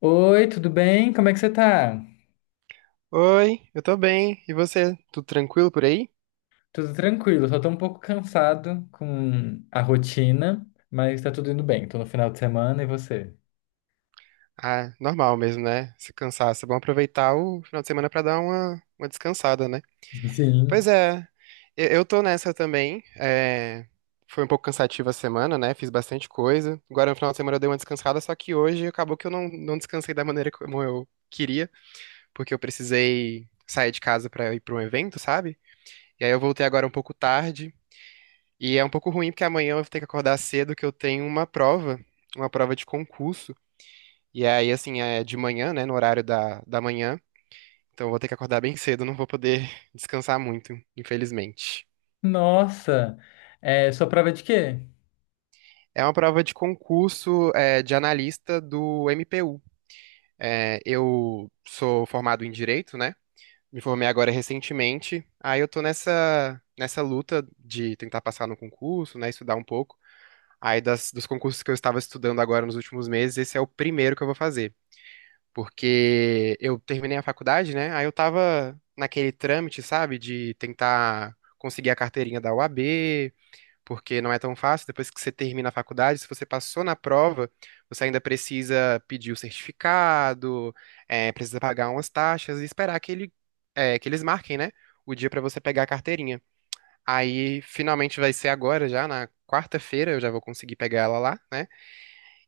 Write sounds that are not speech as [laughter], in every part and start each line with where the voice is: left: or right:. left: Oi, tudo bem? Como é que você tá?
right: Oi, eu tô bem. E você? Tudo tranquilo por aí?
left: Tudo tranquilo, só tô um pouco cansado com a rotina, mas tá tudo indo bem. Tô no final de semana e você?
right: Ah, normal mesmo, né? Se cansaço. É bom aproveitar o final de semana pra dar uma descansada, né? Pois
left: Sim.
right: é, eu tô nessa também. Foi um pouco cansativa a semana, né? Fiz bastante coisa. Agora no final de semana eu dei uma descansada, só que hoje acabou que eu não descansei da maneira como eu queria, porque eu precisei sair de casa pra ir pra um evento, sabe? E aí eu voltei agora um pouco tarde. E é um pouco ruim porque amanhã eu vou ter que acordar cedo que eu tenho uma prova de concurso. E aí, assim, é de manhã, né, no horário da manhã. Então eu vou ter que acordar bem cedo, não vou poder [laughs] descansar muito, infelizmente.
left: Nossa, sua prova é de quê?
right: É uma prova de concurso, é, de analista do MPU. É, eu sou formado em Direito, né? Me formei agora recentemente. Aí eu tô nessa luta de tentar passar no concurso, né, estudar um pouco. Aí dos concursos que eu estava estudando agora nos últimos meses, esse é o primeiro que eu vou fazer. Porque eu terminei a faculdade, né? Aí eu tava naquele trâmite, sabe, de tentar conseguir a carteirinha da UAB, porque não é tão fácil. Depois que você termina a faculdade, se você passou na prova, você ainda precisa pedir o certificado, precisa pagar umas taxas e esperar que ele, que eles marquem, né? O dia pra você pegar a carteirinha. Aí finalmente vai ser agora já, na quarta-feira eu já vou conseguir pegar ela lá, né?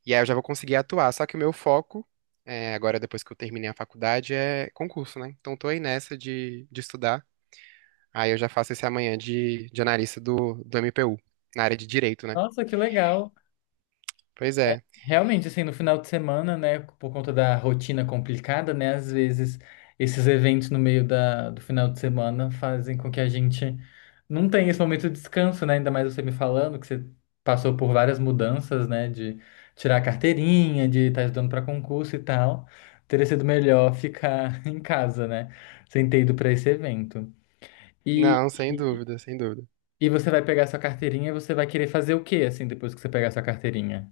right: E aí eu já vou conseguir atuar. Só que o meu foco, é, agora depois que eu terminei a faculdade, é concurso, né? Então tô aí nessa de estudar. Aí eu já faço esse amanhã de analista do MPU, na área de direito, né?
left: Nossa, que legal.
right: Pois é.
left: Realmente, assim, no final de semana, né, por conta da rotina complicada, né, às vezes esses eventos no meio do final de semana fazem com que a gente não tenha esse momento de descanso, né, ainda mais você me falando que você passou por várias mudanças, né, de tirar a carteirinha, de estar estudando para concurso e tal. Teria sido melhor ficar [laughs] em casa, né, sem ter ido para esse evento. E,
right: Não, sem
left: e,
right: dúvida, sem dúvida.
left: e você vai pegar sua carteirinha e você vai querer fazer o quê, assim, depois que você pegar sua carteirinha?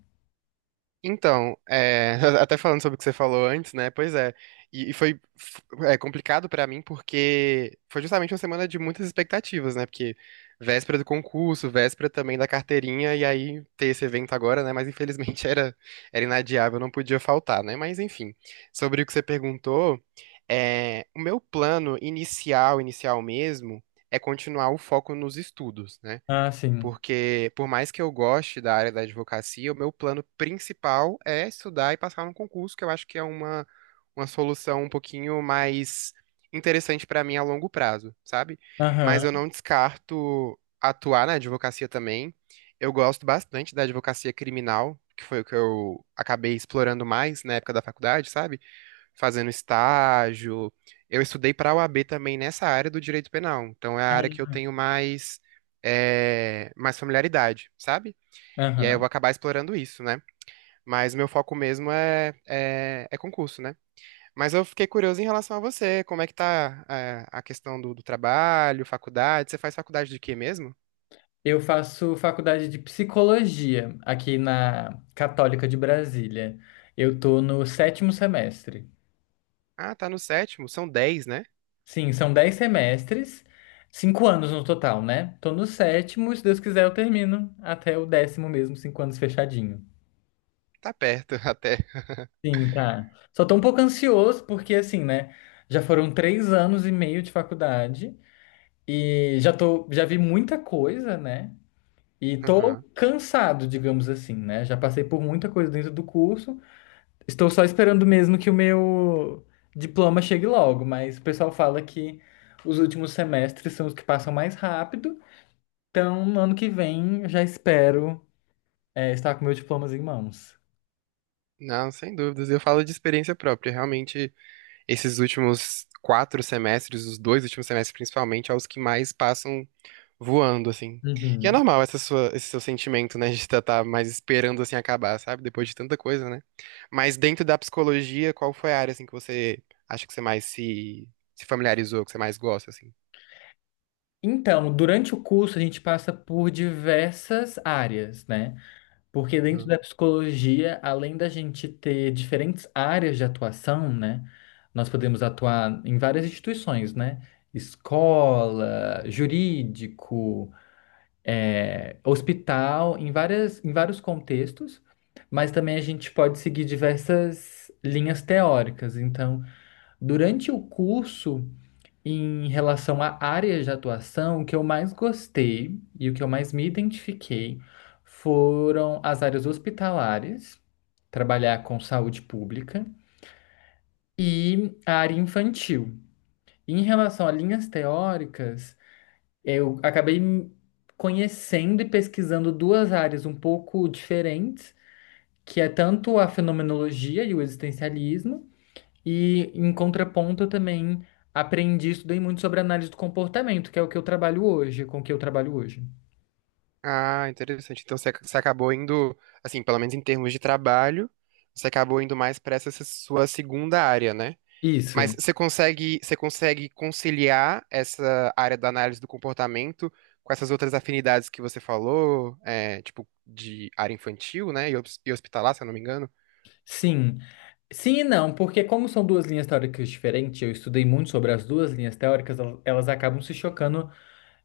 right: Então, é, [laughs] até falando sobre o que você falou antes, né? Pois é. E foi é, complicado pra mim porque foi justamente uma semana de muitas expectativas, né? Porque véspera do concurso, véspera também da carteirinha, e aí ter esse evento agora, né? Mas infelizmente [laughs] era, era inadiável, não podia faltar, né? Mas enfim, sobre o que você perguntou, é, o meu plano inicial, inicial mesmo, é continuar o foco nos estudos, né?
left: Ah, sim.
right: Porque, por mais que eu goste da área da advocacia, o meu plano principal é estudar e passar num concurso, que eu acho que é uma solução um pouquinho mais interessante para mim a longo prazo, sabe?
left: Aham.
right: Mas eu não descarto atuar na advocacia também. Eu gosto bastante da advocacia criminal, que foi o que eu acabei explorando mais na época da faculdade, sabe? Fazendo estágio. Eu estudei para a OAB também nessa área do direito penal, então é a área que eu tenho mais, é, mais familiaridade, sabe? E aí eu
left: Aham.
right: vou acabar explorando isso, né? Mas meu foco mesmo é concurso, né? Mas eu fiquei curioso em relação a você, como é que tá, é, a questão do trabalho, faculdade? Você faz faculdade de quê mesmo?
left: Eu faço faculdade de psicologia aqui na Católica de Brasília. Eu tô no sétimo semestre.
right: Ah, tá no sétimo, são dez, né?
left: Sim, são dez semestres, cinco anos no total, né? Tô no sétimo, se Deus quiser, eu termino até o décimo mesmo, cinco anos fechadinho.
right: Tá perto [laughs] até.
left: Sim, tá. Só tô um pouco ansioso porque, assim, né? Já foram três anos e meio de faculdade e já vi muita coisa, né? E tô
right: Aham.
left: cansado, digamos assim, né? Já passei por muita coisa dentro do curso. Estou só esperando mesmo que o meu diploma chegue logo, mas o pessoal fala que os últimos semestres são os que passam mais rápido. Então, no ano que vem, eu já espero, estar com meu diploma em mãos.
right: Não, sem dúvidas. Eu falo de experiência própria. Realmente, esses últimos quatro semestres, os dois últimos semestres principalmente, é os que mais passam voando, assim. E é
left: Uhum.
right: normal essa esse seu sentimento, né, de estar tá mais esperando, assim, acabar, sabe? Depois de tanta coisa, né? Mas dentro da psicologia, qual foi a área, assim, que você acha que você mais se familiarizou, que você mais gosta, assim?
left: Então, durante o curso, a gente passa por diversas áreas, né? Porque dentro
right: Aham.
left: da psicologia, além da gente ter diferentes áreas de atuação, né? Nós podemos atuar em várias instituições, né? Escola, jurídico, hospital, em vários contextos, mas também a gente pode seguir diversas linhas teóricas. Então, durante o curso, em relação à área de atuação, o que eu mais gostei e o que eu mais me identifiquei foram as áreas hospitalares, trabalhar com saúde pública, e a área infantil. Em relação a linhas teóricas, eu acabei conhecendo e pesquisando duas áreas um pouco diferentes, que é tanto a fenomenologia e o existencialismo, e em contraponto eu também aprendi, e estudei muito sobre análise do comportamento, que é o que eu trabalho hoje, com o que eu trabalho hoje.
right: Ah, interessante. Então você, você acabou indo, assim, pelo menos em termos de trabalho, você acabou indo mais para essa sua segunda área, né?
left: Isso,
right: Mas você consegue conciliar essa área da análise do comportamento com essas outras afinidades que você falou, é, tipo, de área infantil, né? E e hospitalar, se eu não me engano.
left: sim. Sim e não, porque como são duas linhas teóricas diferentes, eu estudei muito sobre as duas linhas teóricas, elas acabam se chocando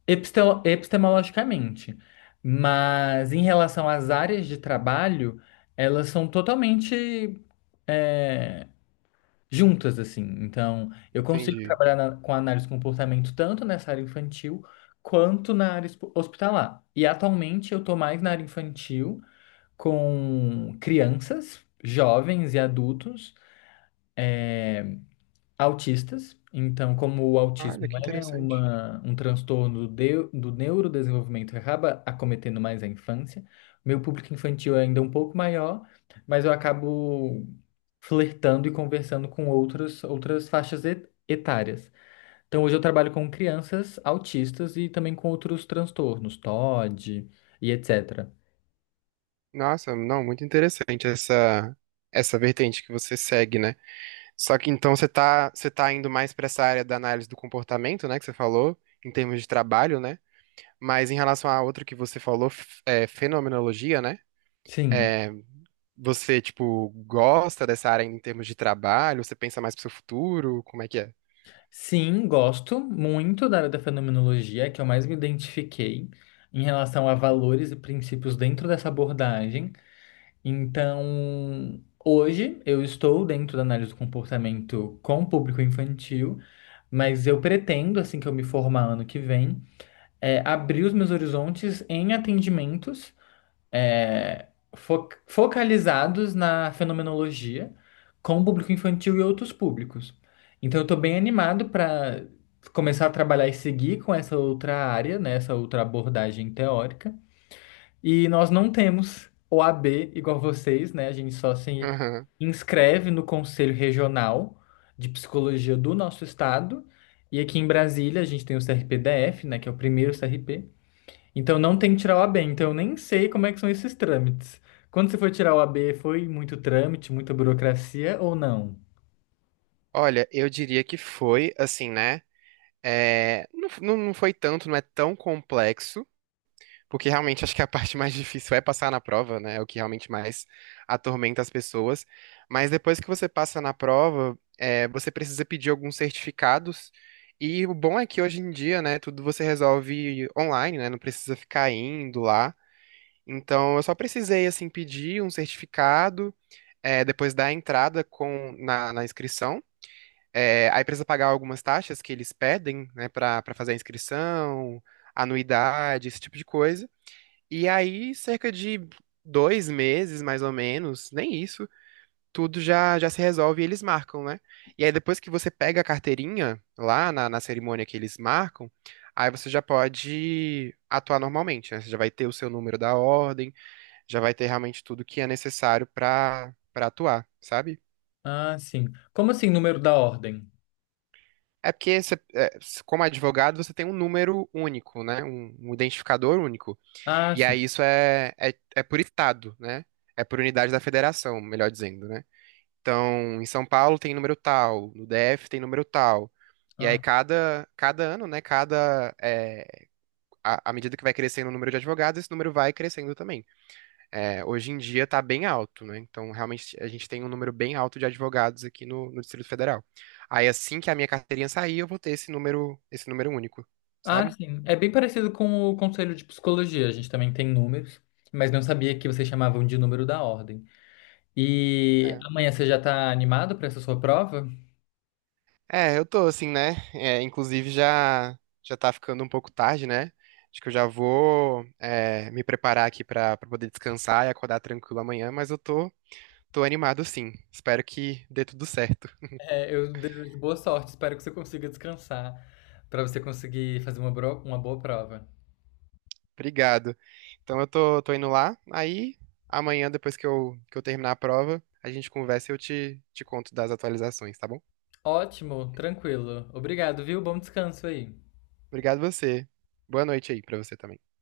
left: epistemologicamente. Mas em relação às áreas de trabalho, elas são totalmente é, juntas, assim. Então, eu consigo
right: Entendi.
left: trabalhar com análise de comportamento tanto nessa área infantil quanto na área hospitalar. E atualmente eu estou mais na área infantil com crianças, jovens e adultos. Autistas. Então, como o
right: Olha,
left: autismo
right: que
left: é
right: interessante.
left: um transtorno do neurodesenvolvimento, acaba acometendo mais a infância. Meu público infantil é ainda um pouco maior, mas eu acabo flertando e conversando com outras faixas etárias. Então, hoje eu trabalho com crianças autistas e também com outros transtornos, TOD e etc.
right: Nossa, não, muito interessante essa vertente que você segue, né? Só que então você tá indo mais para essa área da análise do comportamento, né, que você falou, em termos de trabalho, né? Mas em relação à outra que você falou, é, fenomenologia, né?
left: Sim.
right: É, você, tipo, gosta dessa área ainda em termos de trabalho? Você pensa mais pro seu futuro? Como é que é?
left: Sim, gosto muito da área da fenomenologia, é que eu mais me identifiquei em relação a valores e princípios dentro dessa abordagem. Então, hoje eu estou dentro da análise do comportamento com o público infantil, mas eu pretendo, assim que eu me formar ano que vem, abrir os meus horizontes em atendimentos é, focalizados na fenomenologia com o público infantil e outros públicos. Então, eu estou bem animado para começar a trabalhar e seguir com essa outra área, né, essa outra abordagem teórica. E nós não temos o OAB igual vocês, né? A gente só se
right: Aham.
left: inscreve no Conselho Regional de Psicologia do nosso estado. E aqui em Brasília, a gente tem o CRPDF, né, que é o primeiro CRP. Então não tem que tirar o AB, então eu nem sei como é que são esses trâmites. Quando você foi tirar o AB, foi muito trâmite, muita burocracia ou não?
right: Olha, eu diria que foi, assim, né? É, não, não foi tanto, não é tão complexo, porque realmente acho que a [laughs] parte mais difícil é passar na prova, né? É o que realmente mais atormenta as pessoas. Mas depois que você passa na prova, é, você precisa pedir alguns certificados. E o bom é que hoje em dia, né, tudo você resolve online, né? Não precisa ficar indo lá. Então, eu só precisei, assim, pedir um certificado, é, depois da entrada na inscrição. É, aí precisa pagar algumas taxas que eles pedem, né, para fazer a inscrição, anuidade, esse tipo de coisa. E aí, cerca de dois meses, mais ou menos, nem isso, tudo já se resolve e eles marcam, né? E aí, depois que você pega a carteirinha lá na cerimônia que eles marcam, aí você já pode atuar normalmente, né? Você já vai ter o seu número da ordem já vai ter realmente tudo que é necessário para atuar, sabe?
left: Ah, sim. Como assim, número da ordem?
right: É porque, é, como advogado, você tem um número único, né? Um identificador único.
left: Ah,
right: E
left: sim.
right: aí isso é por estado, né? É por unidade da federação, melhor dizendo, né? Então, em São Paulo tem número tal, no DF tem número tal. E aí
left: Ah,
right: cada ano, né? Cada, é, à medida que vai crescendo o número de advogados, esse número vai crescendo também. É, hoje em dia está bem alto, né? Então, realmente, a gente tem um número bem alto de advogados aqui no, no Distrito Federal. Aí, assim que a minha carteirinha sair, eu vou ter esse número único,
left: Ah,
right: sabe?
left: sim. É bem parecido com o conselho de psicologia. A gente também tem números, mas não sabia que vocês chamavam de número da ordem. E
right: É,
left: amanhã você já está animado para essa sua prova?
right: é, eu tô assim, né? É, inclusive, já tá ficando um pouco tarde, né? Acho que eu já vou é, me preparar aqui para poder descansar e acordar tranquilo amanhã, mas eu tô, tô animado sim. Espero que dê tudo certo.
left: É, eu desejo boa sorte. Espero que você consiga descansar para você conseguir fazer uma, uma boa prova.
right: Obrigado. Então eu tô, tô indo lá. Aí amanhã, depois que eu terminar a prova, a gente conversa e eu te conto das atualizações, tá bom?
left: Ótimo, tranquilo. Obrigado, viu? Bom descanso aí.
right: Obrigado você. Boa noite aí pra você também.